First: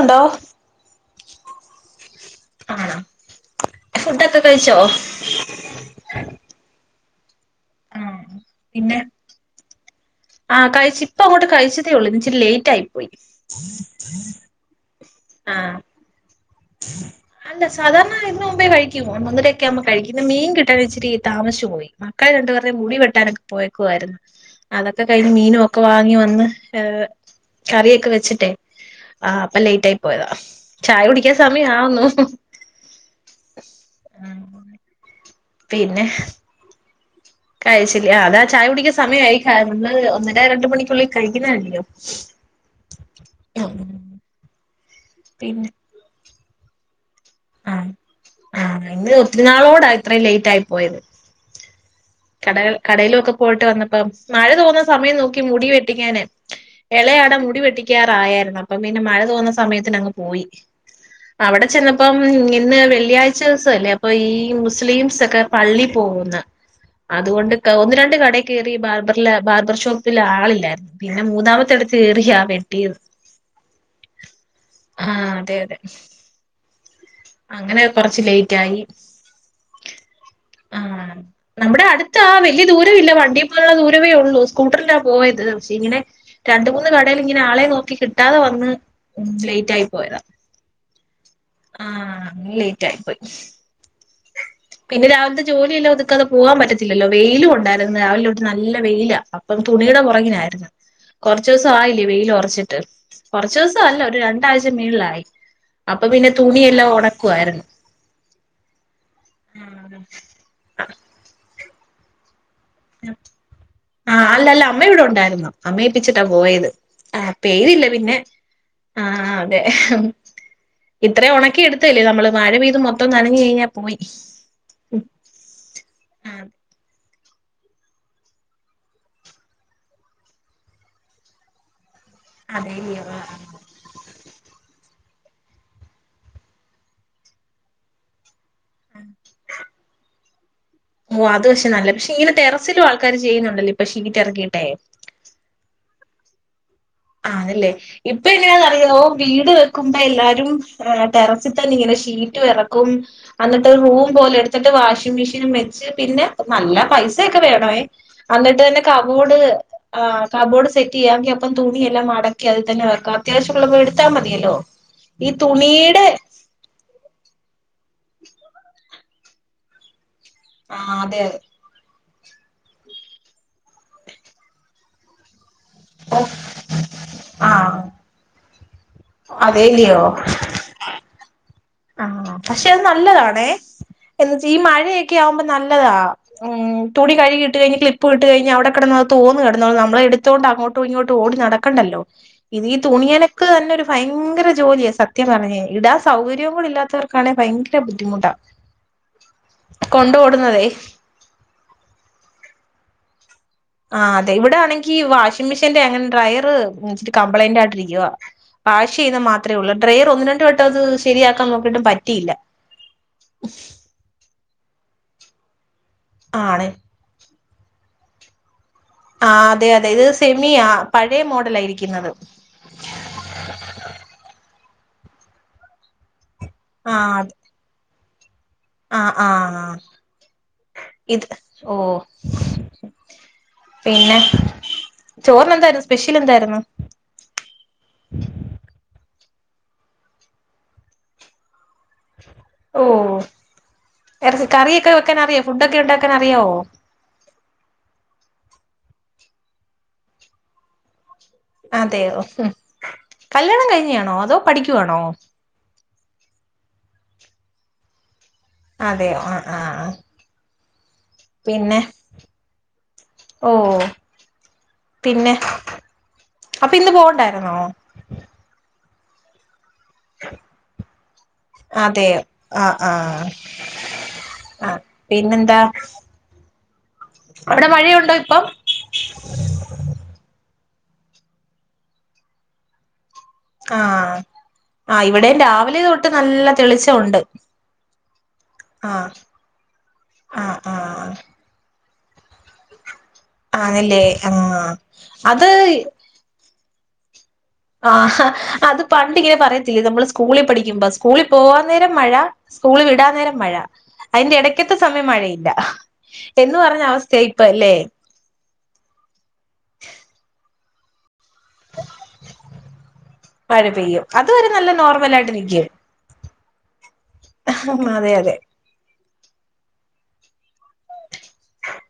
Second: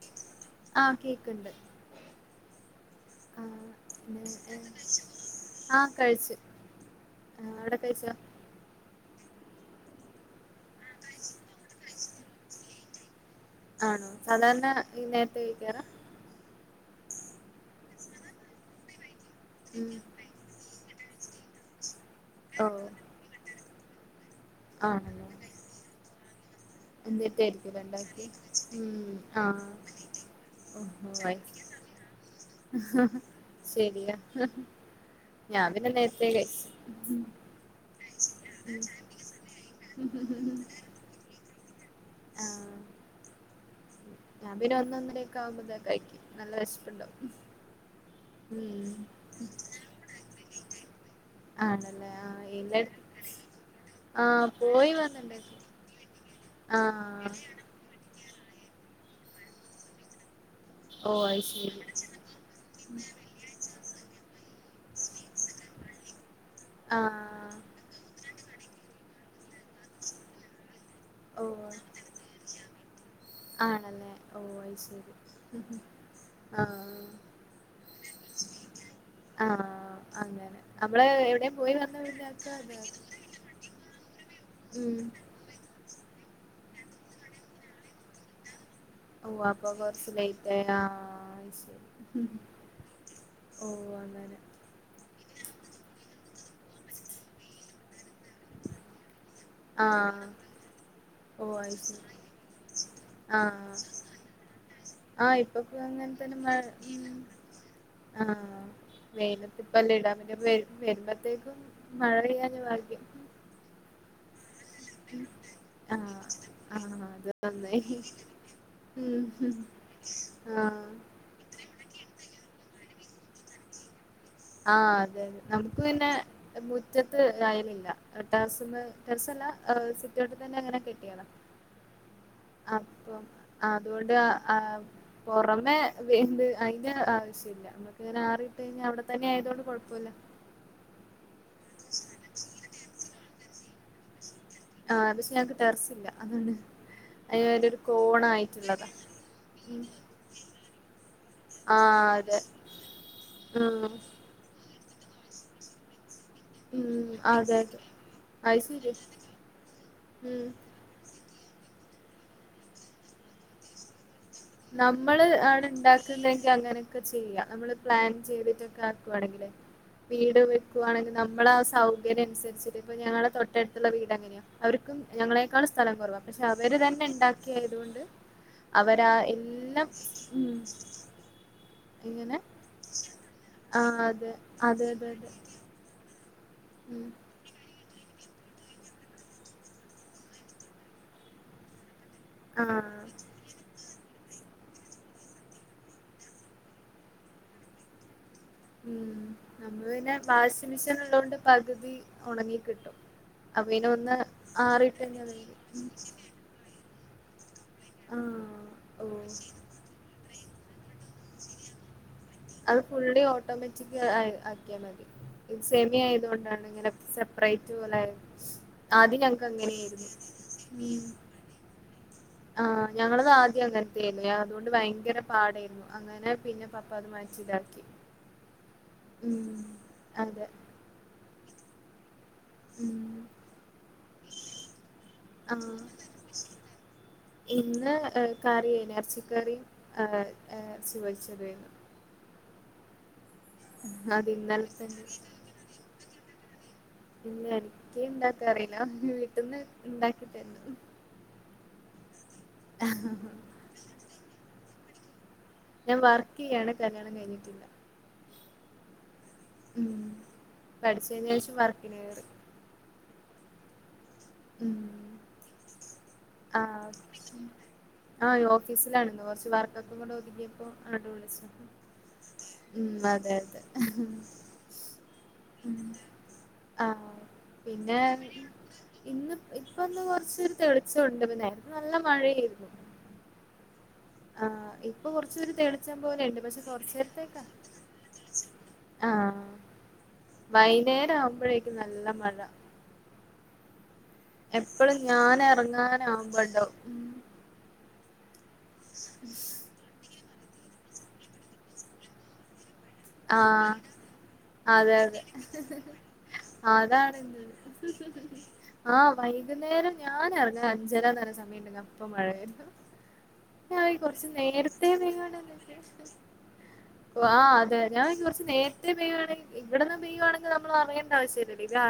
Hello ആഹ് കേക്ക്ണ്ട് ആഹ് പിന്നെ ആ കഴിച്ചു ആഹ് അവിടെ കഴിച്ചോ ആഹ് പിന്നെ ആഹ് കഴിച്ച് ഇപ്പ അങ്ങോട്ട് കഴിച്ചതേ ഉള്ളൂ ഇനിച്ചിരി ലേറ്റ് ആയി പോയി ആണോ സാധാരണ ഈ നേരത്തെ ആഹ് കഴിക്കാറ് അല്ല സാധാരണ ഇതിന് മുമ്പേ കഴിക്കും ഒന്ന് ഒന്നര ഒക്കെ ആവുമ്പ ഉം കഴിക്കും പിന്നെ മീൻ കിട്ടാൻ ഇച്ചിരി താമസിച്ചു പോയി മക്കളെ രണ്ട് പേരുടെ ഓഹ് മുടി വെട്ടാനൊക്കെ പോയേക്കുവായിരുന്നു അതൊക്കെ ആണല്ലേ കഴിഞ്ഞ് മീനും ഒക്കെ വാങ്ങി വന്ന് എന്നിട്ടായിരിക്കുംല്ലേ കറിയൊക്കെ ഇണ്ടാക്കിയെ വെച്ചിട്ടേ ഉം ആഹ് അപ്പൊ ലേറ്റ് ആയി പോയതാ ചായ ഓഹോ കുടി- ക്കാ ആയി സമയ ആകുന്നു ശരിയാ ഞാൻ പിന്നെ നേരത്തേ കഴിച്ചു കഴിച്ചില്ല ആഹ് അതാ ചായ ഉം കുടിക്ക സമയ ആയിന്ന് ഒന്നര രണ്ടു മണിക്കുള്ളിൽ കഴിക്കുന്നല്ലയോ ആഹ് ഞാൻ പിന്നെ ഒന്നൊന്നരക്കെ പിന്നെ ആവുമ്പോഴതേക്കും കഴിക്കും നല്ല വെസ്പുണ്ടോ ആ ആ ഇന്ന് ഒത്തിരി നാളോടായി ഇത്രയും ലേറ്റ് ആയി പോയത് ആണല്ലേ ആഹ് കട എല്ലാ കടയിലൊക്കെ പോയിട്ട് വന്നപ്പോ ആഹ് മഴ തോന്നുന്ന പോയി സമയം നോക്കി വന്നിണ്ടാക്കി മുടി വെട്ടിക്കാന് ആഹ് ഇളയാട മുടി വെട്ടിക്കാറായായിരുന്നു അപ്പം പിന്നെ മഴ തോരുന്ന സമയത്തിന് അങ്ങ് പോയി ഓ അത് അവിടെ ചെന്നപ്പം ഇന്ന് വെള്ളിയാഴ്ച ദിവസല്ലേ അപ്പൊ ഈ മുസ്ലിംസ് ഒക്കെ പള്ളി പോകുന്ന അതുകൊണ്ട് ആഹ് ഒന്ന് രണ്ട് കടേ കയറി ബാർബറില്ല ബാബർ ഷോപ്പ് ഷോപ്പിൽ ആളില്ലായിരുന്നു പിന്നെ ഓഹ് മൂന്നാമത്തെടുത്ത് കയറിയാ വെട്ടിയത് ആണല്ലേ ഓ അത് ശരി ആഹ് അതെ അതെ ആ അങ്ങനെ കൊറച്ച് ലേറ്റ് ആയി ആ ആ നമ്മുടെ അടുത്താ ആ കഴിഞ്ഞാച്ചാ വലിയ അതെ ദൂരമില്ല വണ്ടി പോവാള്ള ദൂരമേ ഉള്ളൂ സ്കൂട്ടറിലാ ഉം പോയത് പക്ഷേ ഇങ്ങനെ രണ്ട് മൂന്ന് കടേൽ ഇങ്ങനെ ആളെ നോക്കി കിട്ടാതെ വന്ന് ഓ അപ്പ ലേറ്റ് ആയി ബസ്സ് പോയതാ ലേറ്റ് ആയ ആഹ് അങ്ങനെ ലേറ്റ് ആയി പോയി ഓ അങ്ങനെ പിന്നെ രാവിലത്തെ ജോലിയെല്ലാം ഒതുക്കാതെ പോകാൻ പറ്റത്തില്ലല്ലോ വെയിലും ഉണ്ടായിരുന്നു രാവിലെ തൊട്ട് നല്ല വെയിലാ ഇപ്പം തുണിയുടെ ആഹ് പുറകിനായിരുന്നു കുറച്ച ഓ ദിവസം അത് ആയില്ലേ ശരി വെയിൽ ഉറച്ചിട്ട് കുറച്ച ദിവസം അല്ല ഒരു രണ്ടാഴ്ച മേൾലായി ഇൊ അങ്ങനെ തന്നെ മ [inaudible] ആ വെയിലത്തിപ്പെല്ലാം ഇടാ പിന്നെ വരുമ്പോത്തേക്കും മഴ പെയ്യാഞ്ഞാ- ആ അല്ലല്ല അമ്മ ഇവിടെ ഉണ്ടായിരുന്നു ആഹ് അമ്മയേപ്പിച്ചിട്ടാ പോയത് ആഹ് ആ അത് പെയ്തില്ല നന്നായി പിന്നെ അ ആ ഉം അതെ ആഹ് ഇത്രയും ഉണക്കി എടുത്തല്ലേ നമ്മള് മഴ പെയ്ത് മൊത്തം നനഞ്ഞ് കഴിഞ്ഞാൽ പോയി ആ അതെ നമുക്ക് പിന്നെ ആഹ് മുറ്റത്ത് ആയലില്ല ടെറസുമ്മേ ടെറസല്ല സിറ്റൗട്ട് തന്നെ അങ്ങനെ കെട്ടിയതാ അതേല്ലിയോ അപ്പോ ആഹ് ആ അതുകൊണ്ട് ആ പുറമെ വെയില് അതിന്റെ ആവശ്യമില്ല ഇങ്ങനെ ആറിയിട്ട കഴിഞ്ഞാ അവിടെ തന്നെ ആയത് കൊണ്ട് കുഴപ്പമില്ല ഓ അത് പക്ഷെ നല്ല പക്ഷെ ഇങ്ങനെ ടെറസിലും ആൾക്കാര് ചെയ്യുന്നുണ്ടല്ലേ ഇപ്പോ ആ പക്ഷെ ഞങ്ങക്ക് ടെറസില്ല അതാണ് അതിന് ആണല്ലേ ഒരു ഇപ്പൊ കോണായിട്ടുള്ളതാ എങ്ങനാന്നറിയോ വീട് ഉം വെക്കുമ്പോ എല്ലാരും ടെറസിൽ തന്നെ ഇങ്ങനെ ആഹ് അതെ ഷീറ്റ് ഇറക്കും എന്നിട്ട് ഉം റൂം പോലെ എടുത്ത് ഇന്നിട്ട് വാഷിംഗ് മെഷീനും വെച്ച് പിന്നെ നല്ല ഉം പൈസക്കെ അതെ വേണവേ. അതെ അത് അന്നിട്ടെന്നെ ശരി കബോഡ് ആഹ് ഉം കബോഡ് സെ യ്യാവ്ങ്കി അപ്പം തുണിയെല്ലാം മടക്കി അതിൽതന്നെ വെക്കാം അത്യാവശ്യള്ളത് എട്ത്താ മതിയല്ലൊ നമ്മള് ആണ് ഇണ്ടാക്ക്ന്ന എങ്കി അങ്ങനൊക്കെ ചെയ്യ നമ്മള് പ്ലാൻ ചെയ്ത്ട്ടൊക്കെ ആക്കുവാണെങ്കില്. വീട് ആഹ് വെക്കുവാണെങ്കി അതെ നമ്മ്ടാ സൗ ഇതിനൻസരിച്ച്ട്ട് ഇപ്പ ഞങ്ങളെ തൊട്ടട്ത്ത്ള്ള വീട് അങ്ങനെയ അവര്ക്കും ഞങ്ങളെക്കാൾ സ്ഥലം കൊറവ. പഷെ അവര് തന്നെ ഇണ്ടാക്കിയേത് ആഹ് കൊണ്ട് അവരാ എല്ലാം അതേല്ലിയോ ഉം ആഹ് എങ്ങനെ പഷെ അത് നല്ലതാണേ. ആ അതെ എന്ന്ച്ച ഈ അതെ അതെ മഴയെക്കെ അതെ ആഹ് ഉം തുണി കഴുകിട്ട് കഴിഞ്ഞ്ട്ട്ള്ളെ പോയിട്ട് കഴിഞ്ഞ അവ്ട കെടന്ന് തോന്ന് കെടന്നോളും ഞമ്മളെ എട്ത്തോണ്ട് അങ്ങോട്ടും ഇങ്ങോട്ടും ഓടി നടക്കണ്ടല്ലൊ ആ ഈ തുണിയലക്ക തന്നെ ഒര് ഭയങ്കര ജോലിയ സത്യം പറഞ്ഞ ഇടാ സൗകര്യ കൂടി ഇല്ലാത്തവർക്കാണെ ഭയങ്കര ബുദ്ധിമുട്ട ഉം നമ്മ്ള് പിന്നെ വാസി മിസീൻ ഇള്ളോണ്ട് പകുതി ഒണങ്ങി കിട്ടും അപ്പൊ പിന്നെ ആഹ് ഒന്ന് അതെ. ഇവടാണെങ്കി ആറിട്ട് തന്നെ മതി വാഷിംങ് മെഷ്യേന്റെ അങ്ങനെന്തൊ അയെ കമ്പളയ്ന്റായിട്ടിരിക്ക്വ ആ വാഷീയ്ന്ന ഓ മാത്രെ ഉള്ളു. ഡ്രയറ് ഒന്ന് രണ്ട് വട്ടത് ശരിയാക്കാം നോക്കീട്ട് പറ്റിയില്ല ച്ചക്ക് അ ആക്ക്യാ മതി ഇത് സെമി ആയതോണ്ടാണ് ആണ് ഇങ്ങനെ സെ പ്രയ്റ്റ് പോലെ ആദ്യം ഞങ്ങക്ക് ആഹ് അതെ അതെ ഇത് അങ്ങനെയായിരുന്നു സെമിയാ പഴേ മോഡലാ ഇരിക്ക്ന്നത് ആഹ് ഞങ്ങളത് ആദ്യം അങ്ങൻത്തേന്നു അതോണ്ട് ഭയങ്കര പാടെ രുന്നു അങ്ങനെ പിന്നെ പപ്പ അത് മാറ്റിതാക്കി ആഹ് ആഹ് ഇത് ഓഹ് ഉം പിന്നെ അം ചോറിനെന്തായിരുന്നു സ്പെഷ്യൽ എന്തായിരുന്നു ഇന്ന് ഏഹ് കറീ എർച്ചിക്കറിം എർച്ചി പൊര്ച്ചതെര്ന്നു ഓഹ് അത് എർചി. ഇന്നലെ കറിയൊക്കെ തന്നെ വെക്കാനറിയൊ ഫുഡ്ഡൊക്കെ ഉണ്ടാക്കാനറിയാവൊ പിന്ന എനിക്ക് ഇണ്ടാക്കറീല്ല വീട്ട്ന്ന് ഇണ്ടാക്കിത്തര്ന്നത് അതെയോ ഹും ഹ ഹ ഹ കല്യാണം കഴിഞ്ഞതാണോ അതൊ പഠിക്കുവാണൊ ഞാൻ വർക്ക് ചെയ്യാണ് കല്യാണം കഴിഞ്ഞിട്ടില്ല അതേ യോ ഒ ആഹ് ആ പഠിച്ചതിന്‌ശേഷം വർക്കിന് കേറി ഓഹ് ഉം പിന്നെ. അപ്പ ഇന്ന് ആഹ് പോവണ്ടാര്ന്നോ ആഹ് യോഫീസിലാണ്ന്ന് കൊർച്ച് വർ ഒക്ക കൂടെ ഒത്ങ്ങിയപ്പൊ അങ്ട്ട് വിളിച്ചെ അതെയോ ആ ഉം ആ അതെ അതെ ആ പിന്നെന്താ ഉം ആഹ് അവിടെ പിന്നേ മഴയുണ്ടോ ഇപ്പം ഇന്ന് ഇപ്പൊന്ന് കൊർച്ചൊര് തെളിച്ചൊണ്ട് നേര്ത്തെ നല്ല മഴയേര്ന്നു ആഹ് ആഹ് ഇപ്പ ഇവിടെയും കൊറ്ച്ചൊര് രാവിലെ തെളിച്ചം തൊട്ട് പോലണ്ട് നല്ല പക്ഷെ തെളിച്ചമുണ്ട് കൊറ്ച്ചെരത്തേക്ക ആഹ് ആഹ് ആഹ് വൈന്നേരവുമ്പഴേക്ക് നല്ല മഴ ആണ്ല്ലേ ആഹ് അത് നാവ്മ്പണ്ടാവും ആഹ് അത് പണ്ടിങ്ങനെ പറയത്തില്ലെ. നമ്മള് സ്കൂളി പഠിക്കുമ്പ സ്കൂളി പോവാൻ നേരം മഴ സ്കൂളിൽ വിടാ നേരം മഴ. ആഹ് അയിന്റെ എടയ്ക്കെത്ത അതെ സമയം അതെ മഴയില്ല എന്ന് പറഞ്ഞ അതാണിത് അവസ്ഥെയിപ്പല്ലെ ആഹ് വൈക്ന്നേരം ഞാനെറങ്ങ അഞ്ചര ന്നറയ്ന്ന സമയണ്ടെങ്കി അപ്പ മഴയാ മഴ പെയ്യും അത് വരെ നല്ല നോർമലായ്ട്ട് നിക്കും ഓ ആ അതെ ഞാൻ കുറച്ച് നേ ഇടവന്ന് പെയ്യു വാണെങ്കിൽ ഇവിട് ന്ന് ചെയ്യുവാണെങ്കിൽ നമ്മൾ അറിയേണ്ട ആവശ്യ ഇല്ല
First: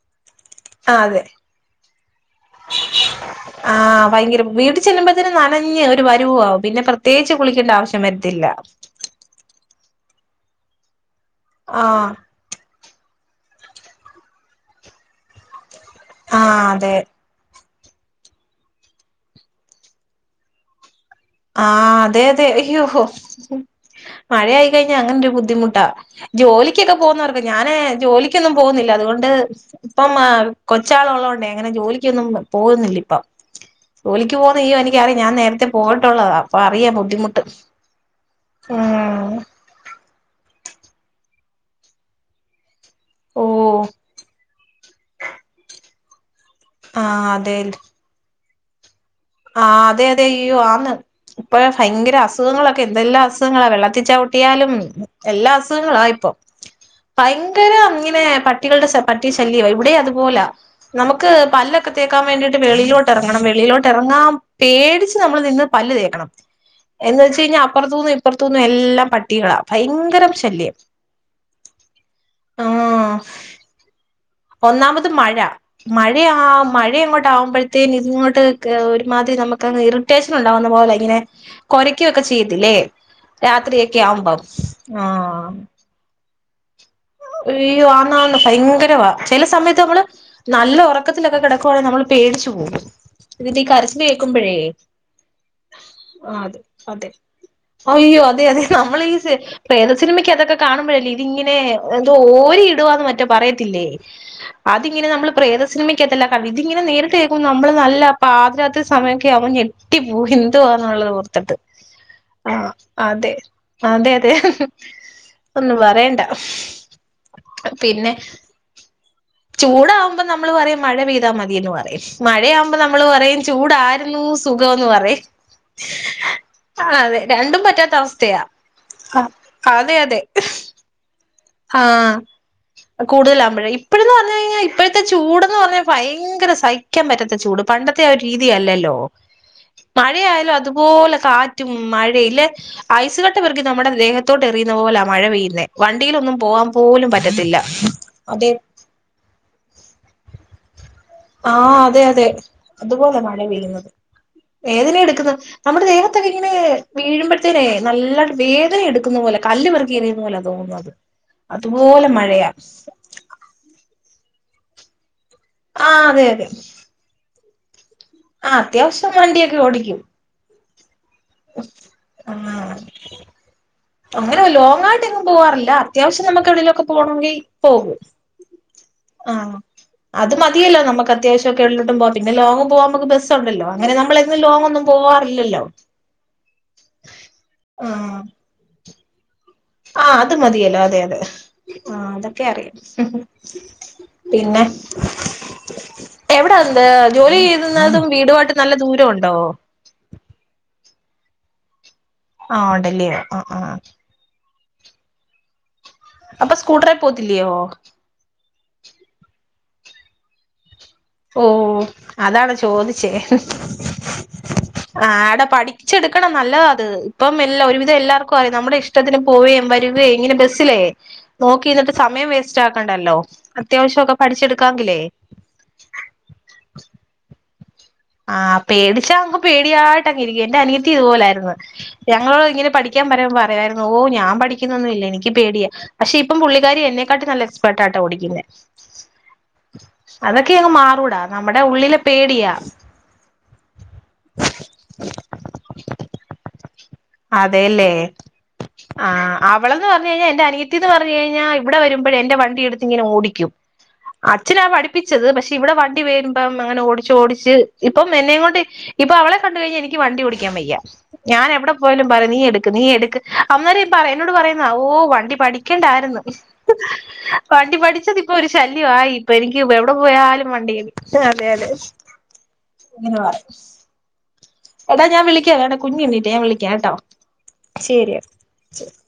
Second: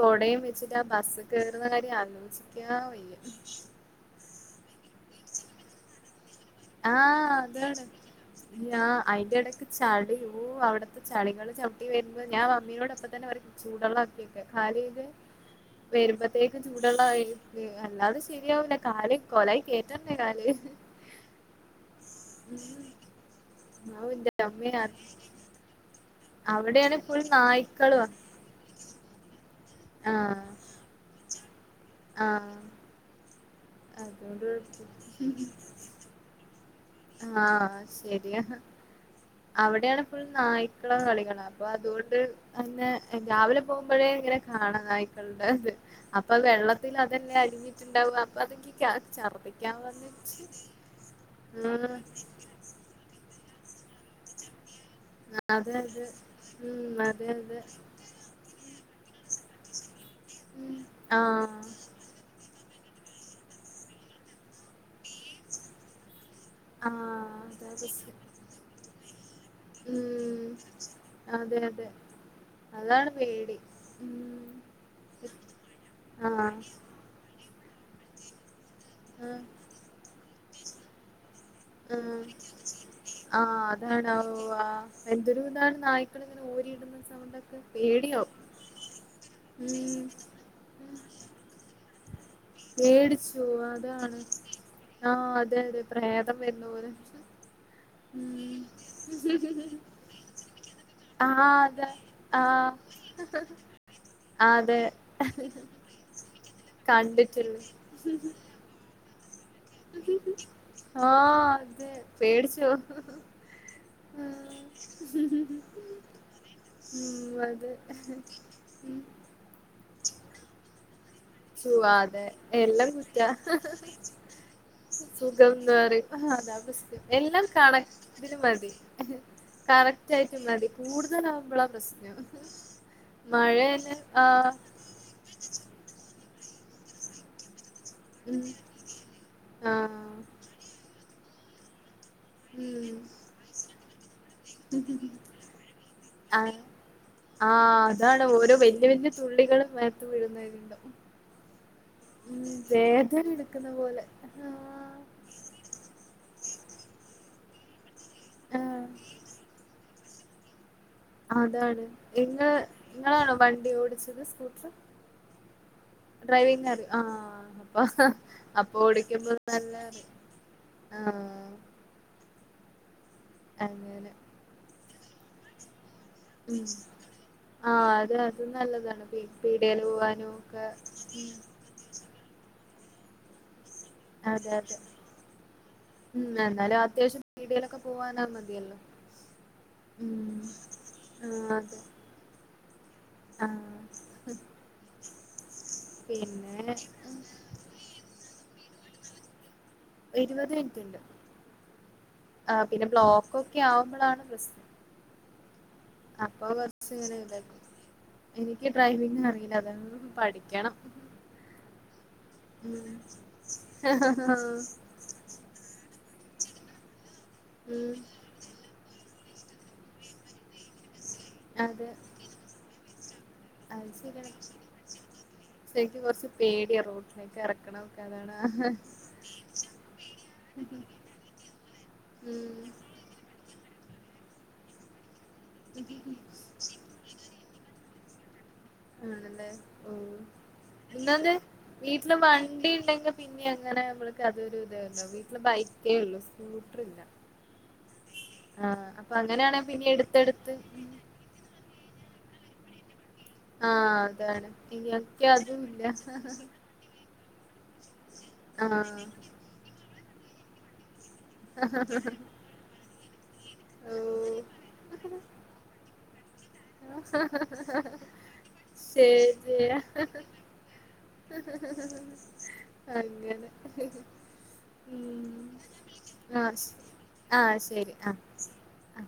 കൊടയും വെച്ചിട്ട് ആ ആഹ് ബസ് അതെ കേറുന്ന കാര്യം ആലോചിക്കാ വയ്യ ആഹ് ഭയങ്കര വീ ചെല്ലുമ്പതിന് നനഞ്ഞ് ഒരു പരുവോ ആകുംപിന്നെ പ്രത്യേകിച്ച് കുളിക്കേണ്ട ആവശ്യം വരത്തില്ല അയിന്റെടയ്ക്ക് ചളിവോ അവിടുത്തെ ചളികൾ ചവിട്ടി ആഹ് വരുമ്പോ ഞാൻ മമ്മിയോ ടപ്പം തന്നെ പറയും ചൂടള്ളാക്കിടവക്കാൻ കാല് കഴുകാൻ വരുമ്പത്തേക്ക് ആഹ് അതെ ചൂടള്ളായി- അല്ലാതെ ശെരിയാവുല കാല് കൊലായി കേറ്റണ്ടേ കാല് ആഹ് അതെ അതെ അയ്യോ ഔ ന്റെ മഴ അമ്മേ ആയികയിഞ്ഞ അങ്ങനെ ഒരു ബുദ്ധിമുട്ടാ ജോലിക്കൊക്കെ അവിടെയാണ് ഫുൾ പോകുന്നവർക്ക് ഞാനേ നായ്ക്കളുവാ ജോലിക്കൊന്നും പോകുന്നില്ല അതുകൊണ്ട് ഇപ്പം ആഹ് കൊച്ചാളു ഉള്ളതൊണ്ട് എങ്ങനെ ജോലിക്കൊന്നും ആഹ് പോവു ന്നില്ല ഇപ്പം ജോലിക്ക് അതുകൊണ്ട് പോകുന്ന എനിക്കറിയ ഞാൻ നേരത്തെ പോയി ട്ടുള്ളത അപ്പ അറിയാം ബുദ്ധിമുട്ട് ആഹ് ശരിയാ ഉം അവിടെയാണ് ഫുൾ നായ്ക്കളെ കളികളാ അപ്പൊ അതൊണ്ട് അന്ന് രാവിലെ ഓഹ് പോകുമ്പോൾ ഇപ്പഴേ ഇങ്ങനെ കാണ നായിക്കള് ടേത് അപ്പൊ വെള്ളത്തി ആഹ് തിലതെന്നെ അതെ അലിഞ്ഞിട്ട്ണ്ടാവ അപ്പൊ അത് ൻക്ക് ക്യാ ആഹ് അതെ അതെ അയ്യോ ആന്ന് ഇപ്പഴോ ഉം ഫയെങ്കെര അസുഖങ്ങളൊക്കെ എന്തെല്ലാം അസ് ഖങ്ങളാ വെള്ളെത്തി ചവിട്ടിയാലും എല്ലാം അതെ അസുഖങ്ങളാ അതെ ഇപ്പൊ ഉം അതെ അതെ ഭയങ്കര ഇങ്ങെനെ പ ട്ടികൾടെ പട്ടി ശല്യവാ ഇവിടെ അതുപോലാ ഉം നമുക്ക് ആഹ് പല ക്കെ തേക്കാം വേണ്ടീട്ട് വെളിയിലോട്ടെറെങ്ങണം വെളിയിലോട്ടെറെങ്ങാം പേടിച്ച് നമ്മള് നിന്ന് പല്ല് തേക്കണം ആഹ് എന്ന് വെച്ചയ്ഞ്ഞാ അതാ അപ്പർത്തൂന്ന് പ്രശ്നം ഇപ്പർ ത്തൂന്നും എല്ലാം പട്ടികളാ ഭയ്ങ്കരം ഉം ശല്യം അതെ അതെ ആഹ് ഉ ഒന്നാമത് മഴ മഴയാ മഴ ഇങ്ങോട്ടാവുമ്പഴ്ത്തേതേന് ഇതിങ്ങോട്ട് കേ ഒര് മാതിരി ആഹ് നമുക്കങ്ങ് ഇറിറ്റേഷനുണ്ടാവുന്ന പോലെ ഇങ്ങെനെ കൊരയ്ക്കൊക്കെ ആഹ് ചെയ്യത്തില്ലേ ആഹ് രാത്രി എക്കെ അതാണ് ആവുമ്പം ആഹ് ള്ങ്ങെനെ ഓരിട്ന്ന സ് അയ്യോ ആന്നാന്ന് ഭയങ്കരവാ ചെലെ സമെയെത്ത് നമ്മള് ഉം നല്ല ഉറക്കത്തിലൊക്കെ കെടക്കുവാണെ നമ്മള് പേടിച്ചു പോവും പേടിച്ചു ഇതിന്റെ ഈ കരച്ചില് അതാണ് കേക്കുമ്പഴേ ആഹ് അതെ അതെ പ്രേതം വെര്ന്നപോലെ അതെ അയ്യോ അതെ അതെ നമ്മളീ സ് പ്രേത സിനിമക്ക് അതൊക്കെ കാണ്‌മ്പഴല്ലേ ആഹ് ഇതിങ്ങെനെ അതെ എന്തോ ഓരി ആഹ് ഇടുവാന്ന് മറ്റോ പറയത്തില്ലേ അതെ അതിങ്ങെനെ നമ്മള് പ്രേതെ സിനിമെ ക്കാത്തെല്ലാം കണ്ടിട്ട് ഇങ്ങെനെ നേരിട്ട് കേക്കും കണ്ടിട്ടുണ്ട് നമ്മള് നല്ല പാതിരാത്രി സമയൊക്കെയാവുമ്പം ഞെ ട്ടി പോവും എന്തുവാന്നുള്ളെത് ആഹ് ഓർത്തിട്ട് അതെ ആഹ് പേടിച്ചോ ഉം അതെ അതെ അതെ ഒന്നും പറയണ്ട ഉം അതെ ഉം ചൂടാവും മ്പം നമ്മള് പറയും മഴ പെയ്താ മതീയെന്ന് പറയും ചുവാതെ മഴയാവുമ്പം എല്ലാം നമ്മള് കുറ്റാ പറയും ചൂടായ്ര്ന്നൂ സുഖവെന്ന് പറയും സുഖംന്ന് പറയും അതാ ആ പ്രസ്നം അതെ എല്ലാം രണ്ടും പറ്റാത്ത കറക്റ്റ്ന് അവസ്ഥയാ മതി അതെ അതെ കറക്റ്റായിറ്റ് മതി കൂടുതലാവുമ്പളാ പ്രസ്നം ആഹ് മഴെന്നെ ആഹ് ത്തെ ചൂട്ന്ന് പർഞ്ഞാ ഭയെങ്കെര സ് സഹിക്കാം പറ്റാത്ത ചൂട് പണ്ടെത്തെ ആ ഒര് ഉം രീതിയല്ലല്ലോ ആ മഴയായാലും അതുപോലെ കാ റ്റും മഴയില്ലേ ഉം അയ്സുകട്ട പെർക്കി നമ്മടെ ദേഹത്തോട്ട് എറിയുന്ന പോലാ മഴ പെയ്യ്ന്നെ വൻ ണ്ടീലൊന്നും ആ പോവാം പോലും പറ്റത്തില്ല അതെ തുള്ളികളും മേത്ത് വീഴ്ന്നയ്രിണ്ടാവും ആഹ് അതെ അതെ അതുപോലാ മഴ എടുക്കുന്ന പെയ്യ്ന്നത് പോലെ ആ വേദന എടുക്ക്ന്ന് നമ്മെടെ ദേഹത്താെക്കെ ഇങ്ങെനേ വീഴ്മ്പഴ്ത്തേനേ നല്ല ആ വേതന എട്ക്കുന്ന പോലെ കല്ല്പെറ്ക്കി എറിയുന്ന പോലാ തോന്നുന്നത് അതാണ് അതുപോലെ ഇന്ന് മഴയാ ഇ ങ്ങളാണോ വണ്ടി ഓടിച്ചത് സ്കൂട്ട്ർ ആ അതെ അതെ ഡ്രൈവിംങ്ങറ്യോ ആഹ് അപ്പ ആ അപ്പൊ അത്യാവശ്യം ഓടിക്കുമ്പോ വണ്ടിയൊക്കെ നല്ലറിയും ആഹ് ഉം അങ്ങനെ അങ്ങെനെ ലോങ്ങായിട്ട് എങ്ങും പോവാറില്ലാ അത്യാവശ്യം നമുക് എവ്ടേലൊക്കെ പോണാെങ്കി പോകും ത് നല്ലതാണ് പീ ആ പീട്യേല് പോവാനും ഒക്കെ ക്കെൽലോട്ടും പോവാ പിന്നെ ലോങ് പോവാൻ മ്ക്ക് ബെസ്സുണ്ടല്ലോ അങ്ങെനെ നമ്മളെന്നും അതെ അതെ ലോങ്ങാെന്നും പോവാറില്ലല്ലോ ഉം എന്നാലും അത്യാവശ്യം പീട്യേലൊക്കെ പോവാനത് മത്യല്ലോ ആഹ് അത് മതിയല്ലോ അതെ അതെ ആഹ് അതെ ആഹ് അതൊക്കെ അറിയാം ആഹ് പിന്നെ എവിടാ പിന്നെ ന്ത് ജോലി യ്യ്ത്‌ന്നതും വീടുവായിട്ട് നല്ല ദൂര ഉണ്ടോ ഇര്പത് മിൻറ്റ്ണ്ട് ആഹ് പിന്നെ ഉണ്ടല്ലയോ ആഹ് ബ്ലോക്കാെക്കെ ആഹ് ആവുമ്പളാണ് പ്രസ് അപ്പൊ സ്കൂട്ടറിൽ കൊറച്ച്ങ്ങെനെ പോത്തില്ലയോ താകും എനിക്ക് ഡ്രൈവിംഗറീലാ അതാണ് പഠിക്ക്യണം ഓഹ് അതാണോ ചോദിച്ചെ ഉം ആഹ് ആടെ പഠിച്ചെടുക്കണം നല്ലതാത് ഇപ്പം എല്ല ഒരുവിധം എല്ലാർ ക്കും അതേ നമ്മുടെ ഇഷ്ടത്തിന് പോവേം വരുവേം ഇങ്ങനെ ബെസ് സ്സിലേ നോക്കി അതെ നിന്നിട്ട് സമയം വേസ്റ്റാക്കണ്ടല്ലോ. അത്യാവശ്യ ഒക്കെ പഠിച്ചെടുക്കാങ്കിലേ ഷേ ൻക്ക് കൊർച്ച് പേടിയാ റോട്ടിലേക്ക് എറക്കണം ആഹ് പേടിച്ചാ നമക്ക് പേടിയായിട്ട് അങ്ങിരിക്കും. എന്റെ അനിയത്തി ഇതുപോലായ്ര്ന്ന്. ഞങ്ങളോ ഉം ഇങ്ങനെ പഠി ക്കാൻ പറയുമ്പോ പറയാര്ന്നു, ഓഹ് ഞാൻ പഠിക്കുന്നൊന്നുല്ല എനിക്ക് പേടിയാ പക്ഷെ പ്പ പുള്ളിക്കാരി എന്നെക്കാട്ടി നല്ല എക്സ് പെർട്ടാട്ടാ ഓടിക്കുന്നെ ആണല്ലേ. ഓഹ് അതൊക്കെ അങ്ങ് മാറൂടാ ഒന്നാന്ന് നമ്മുടെ ഉള്ളിലെ വീട്ടില് പേടിയാ വണ്ടിണ്ടെങ്കി പിന്നെ അങ്ങനെ നമ്മൾക്ക് അതൊരു ഇതേര്ന്നു. വീട്ടില് ബൈക്കേ ഉള്ളു സ്കൂട്ടർ ഇല്ല. അതെല്ലേ. അപ്പൊ ആഹ് അങ്ങനെയാണെ പിന്നെ അവളെന്ന് പറഞ്ഞഴിഞ്ഞാ എന്റെ എടുത്തെടുത്ത് അനിയത്തീന്ന് പർ ഞ്ഞഴിഞ്ഞാ ഇവിടെ വരുമ്പഴെന്റെ വണ്ടി എടുത്തിങ്ങനെ ഓടി ക്കും. ആഹ് അതാണ് അച്ഛനാ പഠിപ്പിച്ചത്. എനിക്ക് പക്ഷെ അതും ഇവിടെ ഇല്ല വണ്ടി വരുമ്പം അങ്ങനെ ഓടി ചോടിച്ച് ഇപ്പം എന്നെയും കൊണ്ട് ആഹ് ഇപ്പൊ അവളെ കണ്ട്കഴിഞ്ഞാ എനിക്ക് വണ്ടി ഓടിക്കാൻ വയ്യാ. ഞാൻ എവിടെ പോയാലും പറയും നീ എട്ക്ക് നീ എടുക് അന്നേരം ഓ പറയ് എന്നോട് പറയുന്നതാ. ഓഹ് വണ്ടി പഠിക്കണ്ടായിര്ന്ന്. വണ്ടി പഠിച്ചതിപ്പൊ ഒരു ശല്യവായി. ഇപ്പ എനിക്ക് ശരിയാ എവിടെ പോയാലും വണ്ടി എട് അങ്ങനെ എടാ ഞാൻ ഉം വിളിക്കാ. എടാ കുഞ്ഞെണീറ്റെ ഞാൻ ആഹ് വിളിക്കാം ട്ടോ. ആഹ് ശരി ആഹ് ശെരിയെടാ ആഹ്